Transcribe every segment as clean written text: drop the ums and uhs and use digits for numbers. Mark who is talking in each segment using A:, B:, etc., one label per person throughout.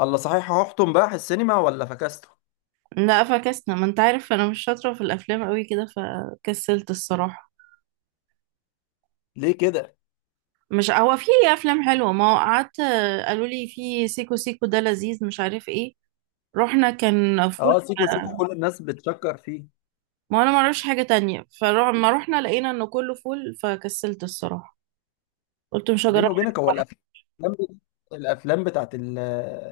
A: الله صحيح، هحطم بقى السينما ولا فكسته؟
B: لا، فكسنا. ما انت عارف، انا مش شاطرة في الافلام قوي كده، فكسلت الصراحة.
A: ليه كده؟
B: مش هو في افلام حلوة؟ ما هو قعدت. قالوا لي في سيكو سيكو ده لذيذ مش عارف ايه. رحنا كان فول.
A: اه سيكو سيكو، كل الناس بتشكر فيه.
B: ما انا ما اعرفش حاجة تانية، فلما رحنا لقينا انه كله فول فكسلت الصراحة. قلت مش
A: بيني
B: هجرب.
A: وبينك هو الافلام، الافلام بتاعت ال-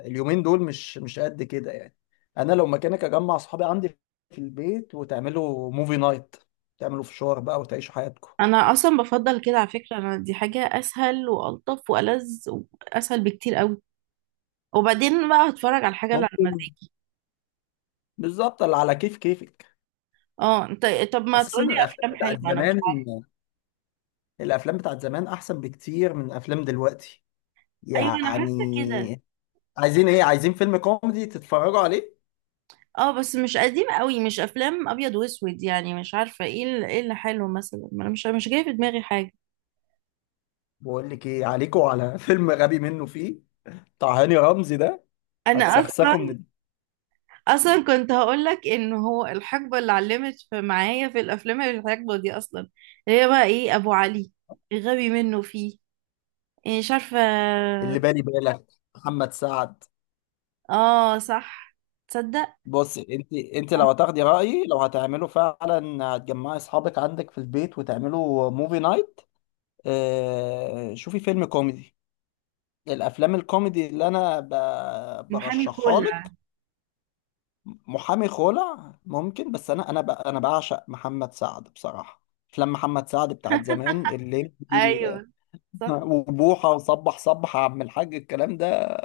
A: اليومين دول مش قد كده يعني. انا لو مكانك اجمع اصحابي عندي في البيت وتعملوا موفي نايت، تعملوا فشار بقى وتعيشوا حياتكم.
B: انا اصلا بفضل كده على فكرة، انا دي حاجة اسهل والطف والذ واسهل بكتير قوي. وبعدين بقى هتفرج على الحاجة اللي على
A: ممكن.
B: مزاجي.
A: بالظبط، اللي على كيف كيفك.
B: اه انت، طب ما
A: اساسا
B: تقولي
A: الافلام
B: افلام
A: بتاعت
B: حلوة. انا مش
A: زمان،
B: عارفة.
A: الافلام بتاعت زمان احسن بكتير من افلام دلوقتي
B: ايوه انا حاسة كده.
A: يعني. عايزين ايه؟ عايزين فيلم كوميدي تتفرجوا عليه؟
B: اه بس مش قديم قوي، مش افلام ابيض واسود يعني، مش عارفه ايه ايه اللي حلو مثلا. ما انا مش جايه في دماغي حاجه.
A: بقول لك ايه، عليكوا على فيلم غبي منه فيه، بتاع هاني رمزي ده.
B: انا اصلا
A: هتسخسخه من ال-
B: اصلا كنت هقول لك ان هو الحقبه اللي علمت في معايا في الافلام هي الحقبه دي اصلا، اللي هي بقى ايه، ابو علي، غبي منه فيه، إيه، مش عارفه.
A: اللي بالي بالك، محمد سعد.
B: اه صح. تصدق
A: بص، انت لو هتاخدي رايي، لو هتعمله فعلا هتجمعي اصحابك عندك في البيت وتعملوا موفي نايت. اه شوفي فيلم كوميدي، الافلام الكوميدي اللي
B: محامي
A: برشحها
B: كولا؟
A: لك. محامي خلع ممكن، بس انا بعشق محمد سعد بصراحه. افلام محمد سعد بتاعت زمان، الليمبي
B: ايوه صح.
A: وبوحة وصبح صبح يا عم الحاج الكلام ده،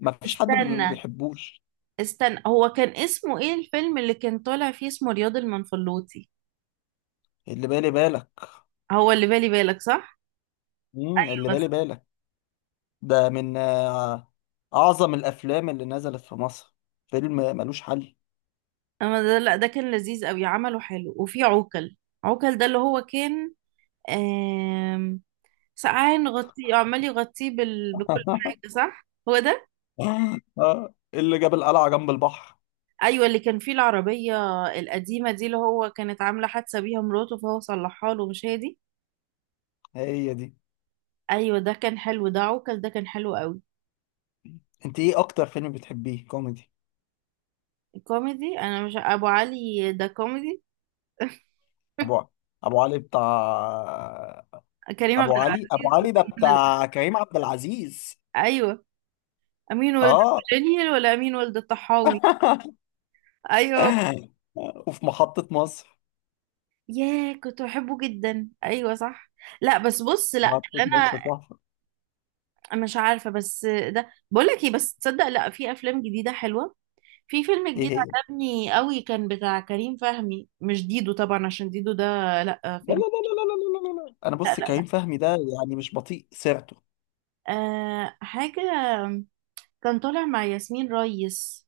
A: ما فيش حد ما
B: استنى
A: بيحبوش.
B: استنى، هو كان اسمه ايه الفيلم اللي كان طالع فيه؟ اسمه رياض المنفلوطي.
A: اللي بالي بالك.
B: هو اللي بالي بالك، صح.
A: اللي بالي بالك، ده من أعظم الأفلام اللي نزلت في مصر، فيلم ملوش حل.
B: اما ده لا، ده كان لذيذ قوي، عمله حلو، وفي عوكل. عوكل ده اللي هو كان آم، سقعان غطيه، عمال يغطيه بكل حاجه، صح هو ده؟
A: اللي جاب القلعة جنب البحر.
B: ايوه، اللي كان فيه العربيه القديمه دي، اللي هو كانت عامله حادثه بيها مراته فهو صلحها له، مش هي دي؟
A: هي دي.
B: ايوه ده كان حلو، ده عوكل ده كان حلو قوي.
A: انت ايه أكتر فيلم بتحبيه كوميدي؟
B: كوميدي؟ انا مش ابو علي ده كوميدي؟
A: أبو أبو علي بتاع؟
B: كريم
A: أبو
B: عبد
A: علي،
B: العزيز
A: ده
B: ومنى زكي.
A: بتاع كريم عبد العزيز.
B: ايوه، امين ولد
A: اه.
B: الجنيل ولا امين ولد الطحاوي. ايوه.
A: وفي محطة مصر.
B: ياه كنت بحبه جدا، ايوه صح. لا بس بص، لا
A: محطة
B: اللي
A: مصر تحفة.
B: انا مش عارفه. بس ده، بقول لك ايه، بس تصدق، لا في افلام جديده حلوه. في فيلم
A: ايه
B: جديد
A: هي؟
B: عجبني قوي، كان بتاع كريم فهمي، مش ديدو طبعا عشان ديدو ده لا
A: لا لا
B: فيلم.
A: لا لا لا لا لا لا لا. انا
B: لا
A: بص،
B: لا لا.
A: كريم فهمي ده يعني مش بطيء سيرته.
B: حاجه كان طالع مع ياسمين ريس.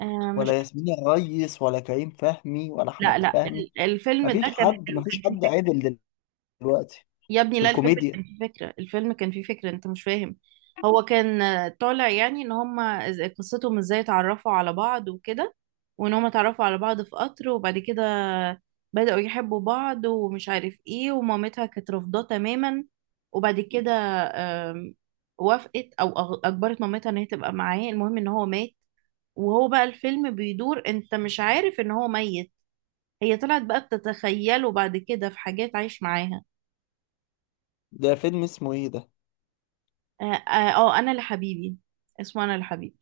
B: آه، مش.
A: ولا ياسمين الريس، ولا كريم فهمي، ولا
B: لا
A: احمد
B: لا
A: فهمي.
B: الفيلم ده
A: مفيش
B: كان
A: حد
B: حلو كان
A: مفيش
B: حلو.
A: حد عادل دلوقتي
B: يا ابني
A: في
B: لا، الفيلم
A: الكوميديا.
B: كان فيه فكرة الفيلم كان فيه فكرة انت مش فاهم. هو كان طالع يعني ان هما قصتهم ازاي اتعرفوا على بعض وكده، وان هما اتعرفوا على بعض في قطر. وبعد كده بدأوا يحبوا بعض ومش عارف ايه، ومامتها كانت رافضاه تماما. وبعد كده آم، وافقت او اجبرت مامتها ان هي تبقى معاه. المهم ان هو مات، وهو بقى الفيلم بيدور، انت مش عارف ان هو ميت. هي طلعت بقى بتتخيله بعد كده في حاجات عايش معاها.
A: ده فيلم اسمه ايه ده؟
B: اه، انا لحبيبي. اسمه انا لحبيبي.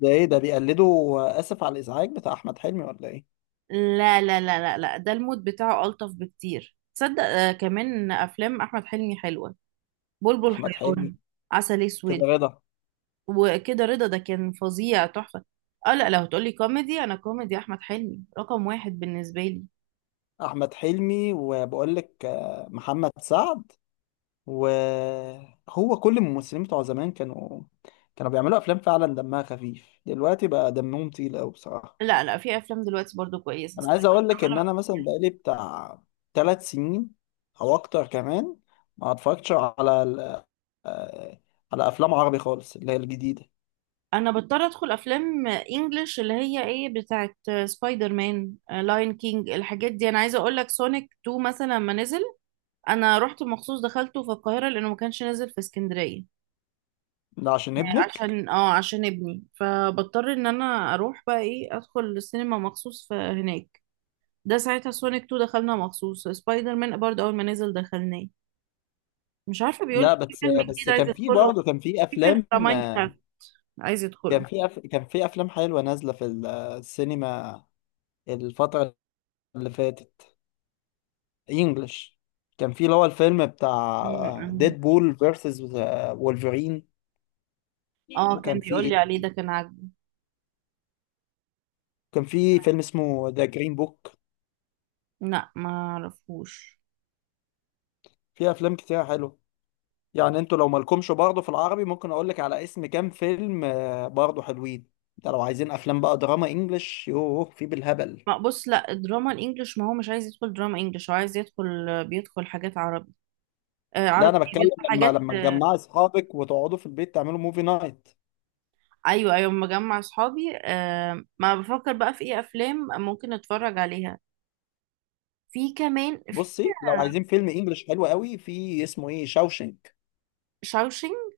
A: ده ايه ده، بيقلدوا اسف على الازعاج بتاع احمد حلمي ولا ايه؟
B: لا لا لا لا لا، ده المود بتاعه ألطف بكتير تصدق. كمان أفلام أحمد حلمي حلوة، بلبل
A: احمد حلمي.
B: حيران، عسل
A: كده
B: أسود،
A: رضا.
B: وكده رضا ده كان فظيع تحفة. اه لا، لو هتقولي كوميدي، أنا كوميدي أحمد حلمي رقم واحد بالنسبة لي.
A: احمد حلمي، وبقول لك محمد سعد. وهو كل الممثلين بتوع زمان كانوا، كانوا بيعملوا افلام فعلا دمها خفيف، دلوقتي بقى دمهم تقيل قوي بصراحة.
B: لا لا، في أفلام دلوقتي برضو كويسة.
A: انا عايز اقول لك ان انا مثلا بقالي بتاع ثلاث سنين او اكتر كمان ما اتفرجتش على ال- آه، على افلام عربي خالص اللي هي الجديده.
B: أنا بضطر أدخل أفلام إنجلش اللي هي إيه، بتاعت سبايدر مان، لاين كينج، الحاجات دي. أنا عايزة أقولك سونيك 2 مثلا، لما نزل انا رحت مخصوص دخلته في القاهره لانه ما كانش نازل في اسكندريه.
A: ده عشان ابنك.
B: عشان ابني، فبضطر ان انا اروح بقى ايه ادخل السينما مخصوص في هناك. ده ساعتها سونيك 2 دخلنا مخصوص، سبايدر مان برضه اول ما نزل دخلناه. مش عارفه، بيقول لي
A: لا
B: في
A: بس
B: فيلم جديد
A: بس
B: عايز
A: كان في
B: ادخله،
A: برضه، كان في
B: في فيلم
A: افلام،
B: بتاع ماينكرافت عايز ادخله.
A: كان في افلام حلوه نازله في ال- آه، السينما الفتره اللي فاتت، انجلش. كان في اللي هو الفيلم
B: م-
A: بتاع
B: م-
A: ديد بول فيرسز وولفرين.
B: اه كان
A: وكان في
B: بيقول لي
A: ايه،
B: عليه ده كان عاجبه.
A: كان في فيلم اسمه ذا جرين بوك.
B: لا ما اعرفوش.
A: في افلام كتير حلوه يعني. انتوا لو مالكمش برضه في العربي، ممكن اقول لك على اسم كام فيلم برضه حلوين. ده لو عايزين افلام بقى دراما انجلش، يوه في بالهبل.
B: ما بص، لا الدراما الانجليش، ما هو مش عايز يدخل دراما انجليش، هو عايز يدخل، بيدخل حاجات عربي. آه
A: لا
B: عربي،
A: انا بتكلم
B: بيدخل
A: لما
B: حاجات
A: لما تجمعي اصحابك وتقعدوا في البيت تعملوا موفي نايت.
B: ايوه ايوه. مجمع اصحابي، ما بفكر بقى في ايه افلام ممكن نتفرج عليها. في كمان في
A: بصي، لو عايزين فيلم انجلش حلو قوي، في اسمه ايه، شاوشنك.
B: شاوشينج.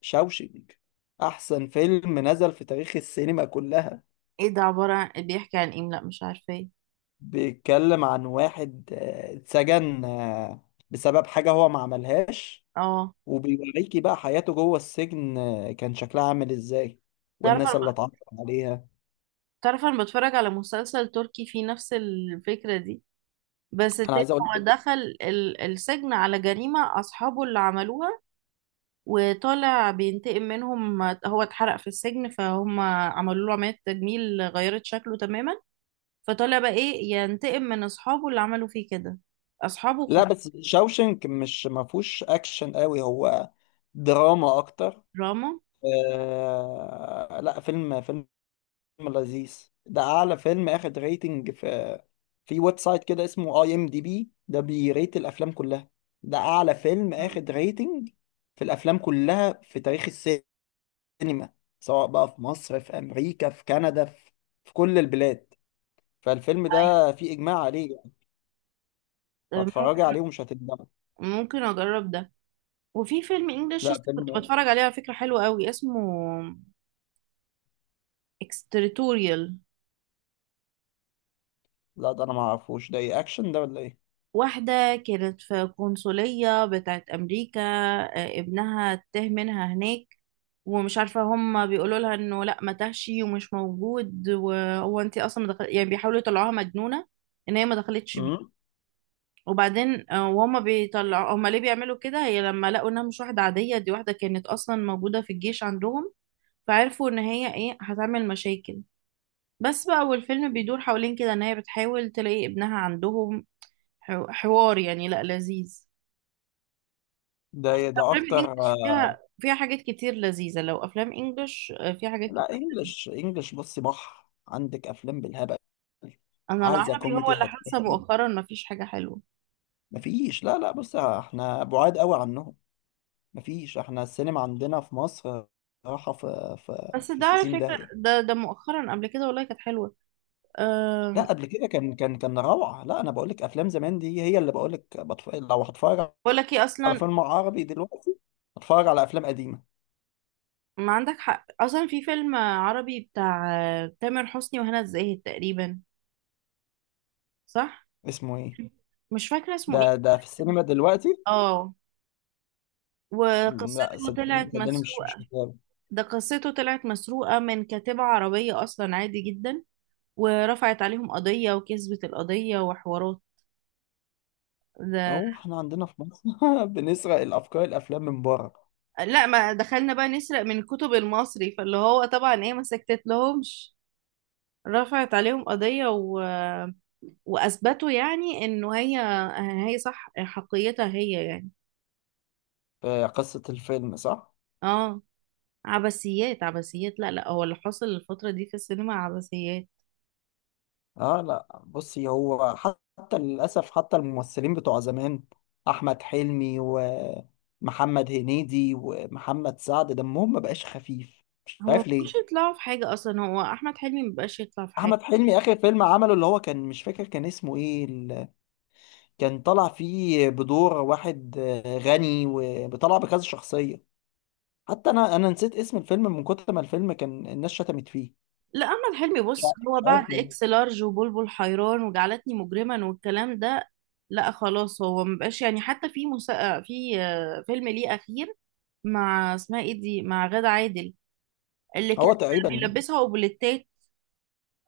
A: شاوشنك احسن فيلم نزل في تاريخ السينما كلها.
B: ايه ده، عبارة عن بيحكي عن ايه؟ لا مش عارفة ايه.
A: بيتكلم عن واحد اتسجن بسبب حاجة هو ما عملهاش،
B: اه
A: وبيوريكي بقى حياته جوه السجن، كان شكلها عامل ازاي،
B: تعرف،
A: والناس اللي اتعرف عليها.
B: انا بتفرج على مسلسل تركي فيه نفس الفكرة دي، بس
A: انا
B: التاني.
A: عايز اقول
B: هو
A: لك.
B: دخل السجن على جريمة اصحابه اللي عملوها، وطالع بينتقم منهم. هو اتحرق في السجن فهم عملوا له عملية تجميل غيرت شكله تماما، فطالع بقى ايه ينتقم من اصحابه اللي عملوا فيه كده. اصحابه
A: لا بس شاوشنك مش، ما فيهوش اكشن قوي، هو دراما اكتر.
B: دراما.
A: آه. لا فيلم، لذيذ. ده اعلى فيلم اخد ريتنج في، في ويب سايت كده اسمه اي ام دي بي، ده بيريت الافلام كلها. ده اعلى فيلم
B: مم.
A: اخد ريتنج في الافلام كلها في تاريخ السينما، السينما، سواء بقى في مصر، في امريكا، في كندا، في، في كل البلاد. فالفيلم
B: أيوة،
A: ده في اجماع عليه يعني.
B: ممكن،
A: فاتفرجي عليه ومش هتندمي.
B: ممكن اجرب ده. وفي فيلم انجلش
A: لا
B: كنت
A: فيلم.
B: بتفرج عليه على فكرة حلو قوي، اسمه اكستريتوريال.
A: لا ده انا ما اعرفوش ده، ايه اكشن ده ولا ايه؟
B: واحدة كانت في قنصلية بتاعت أمريكا، ابنها تاه منها هناك. ومش عارفة، هم بيقولوا لها انه لا، ما تهشي ومش موجود، وهو انت اصلا ما دخل... يعني بيحاولوا يطلعوها مجنونة ان هي ما دخلتش.
A: امم.
B: وبعدين وهما بيطلعوا، هما ليه بيعملوا كده؟ هي لما لقوا انها مش واحدة عادية، دي واحدة كانت اصلا موجودة في الجيش عندهم، فعرفوا ان هي ايه هتعمل مشاكل. بس بقى، والفيلم بيدور حوالين كده ان هي بتحاول تلاقي ابنها عندهم. حوار يعني، لا لذيذ.
A: ده إيه ده
B: افلام
A: اكتر؟
B: الانجليش فيها حاجات كتير لذيذة. لو افلام انجليش فيها حاجات
A: لا
B: كتير لذيذة.
A: انجلش، انجلش بصي بحر، عندك افلام بالهبل.
B: انا
A: عايزه
B: العربي هو
A: كوميدي
B: اللي حاسة
A: هتلاقي.
B: مؤخرا مفيش حاجة حلوة.
A: مفيش. لا لا، بص احنا بعاد قوي عنهم. مفيش، احنا السينما عندنا في مصر راحه في في
B: بس
A: في
B: ده على
A: 60
B: فكرة،
A: داهيه.
B: ده مؤخرا، قبل كده والله كانت حلوة.
A: لا
B: أم،
A: قبل كده كان روعه. لا انا بقول لك افلام زمان دي، هي اللي بقول لك، لو هتفرج
B: بقول لك ايه
A: على
B: اصلا،
A: فيلم عربي دلوقتي، هتفرج على افلام قديمه.
B: ما عندك حق اصلا. في فيلم عربي بتاع تامر حسني وهنا الزاهد تقريبا، صح.
A: اسمه ايه
B: مش فاكره اسمه
A: ده؟
B: ايه.
A: ده في السينما دلوقتي.
B: اه،
A: لا
B: وقصته
A: صدقني،
B: طلعت
A: صدقني، مش
B: مسروقه.
A: متابع.
B: ده قصته طلعت مسروقه من كاتبه عربيه اصلا، عادي جدا، ورفعت عليهم قضيه وكسبت القضيه وحوارات. ده
A: هو احنا عندنا في مصر بنسرق الافكار، الافلام من بره.
B: لا، ما دخلنا بقى نسرق من الكتب المصري، فاللي هو طبعا ايه، ما سكتت لهمش، رفعت عليهم قضية و... وأثبتوا يعني إنه هي، هي صح حقيتها هي يعني.
A: قصه الفيلم صح.
B: اه، عبثيات عبثيات، لا لا، هو اللي حصل الفترة دي في السينما عبثيات.
A: اه لا بصي، هو حتى للاسف، حتى الممثلين بتوع زمان، احمد حلمي ومحمد هنيدي ومحمد سعد، دمهم ما بقاش خفيف، مش
B: هو
A: عارف
B: مش
A: ليه.
B: يطلعوا في حاجة أصلا، هو أحمد حلمي مبقاش يطلع في حاجة.
A: احمد حلمي اخر فيلم عمله اللي هو كان، مش فاكر كان اسمه ايه كان طالع فيه بدور واحد غني وطلع بكذا شخصية. حتى انا نسيت اسم الفيلم من كتر ما الفيلم كان الناس شتمت فيه.
B: لا أحمد حلمي
A: مش
B: بص،
A: عارف
B: هو
A: مش
B: بعد
A: عارف ليه.
B: إكس لارج وبلبل حيران وجعلتني مجرما والكلام ده، لا خلاص، هو مبقاش يعني. حتى في فيلم ليه أخير مع اسمها ايه دي، مع غادة عادل، اللي كان
A: هو تقريبا.
B: بيلبسها اوبليتات.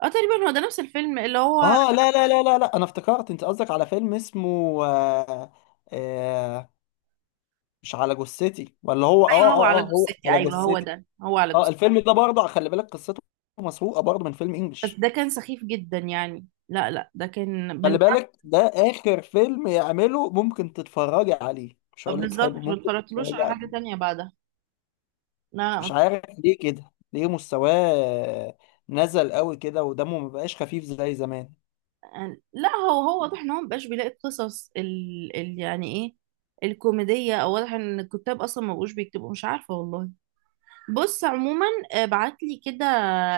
B: اه تقريبا هو ده نفس الفيلم اللي هو،
A: اه لا لا لا لا لا، انا افتكرت انت قصدك على فيلم اسمه آه، آه، مش على جثتي، ولا هو، اه
B: ايوه، هو على
A: اه اه، هو
B: جثتي،
A: على
B: ايوه هو
A: جثتي.
B: ده، هو على
A: اه
B: جثتي.
A: الفيلم ده برضه خلي بالك، قصته مسروقه برضه من فيلم
B: بس
A: انجلش.
B: ده كان سخيف جدا يعني، لا لا ده كان
A: خلي
B: من
A: بالك، ده اخر فيلم يعمله، ممكن تتفرجي عليه، مش هقول لك
B: بالظبط.
A: حلو،
B: ما
A: ممكن
B: اتفرجتلوش
A: تتفرجي
B: على حاجة
A: عليه.
B: تانية بعدها. لا.
A: مش عارف ليه كده، ليه مستواه نزل قوي كده ودمه مبقاش خفيف زي زمان.
B: لا لا، هو واضح ان هو مبقاش بيلاقي القصص يعني ايه الكوميدية، او واضح ان الكتاب اصلا ما بقوش بيكتبوا. مش عارفة والله. بص عموما، ابعت لي كده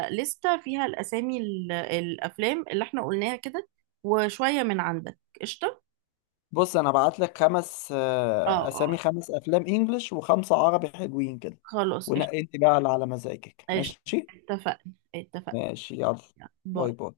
B: لستة فيها الاسامي، الافلام اللي احنا قلناها كده، وشوية من عندك. قشطة.
A: بص انا بعت لك خمس
B: اه اه.
A: اسامي، خمس افلام انجلش وخمسه عربي، حلوين كده.
B: خلاص.
A: ونقي انت بقى اللي على مزاجك،
B: قشطة.
A: ماشي.
B: اتفقنا اتفقنا.
A: ماشي يلا. باي.
B: باي.
A: باي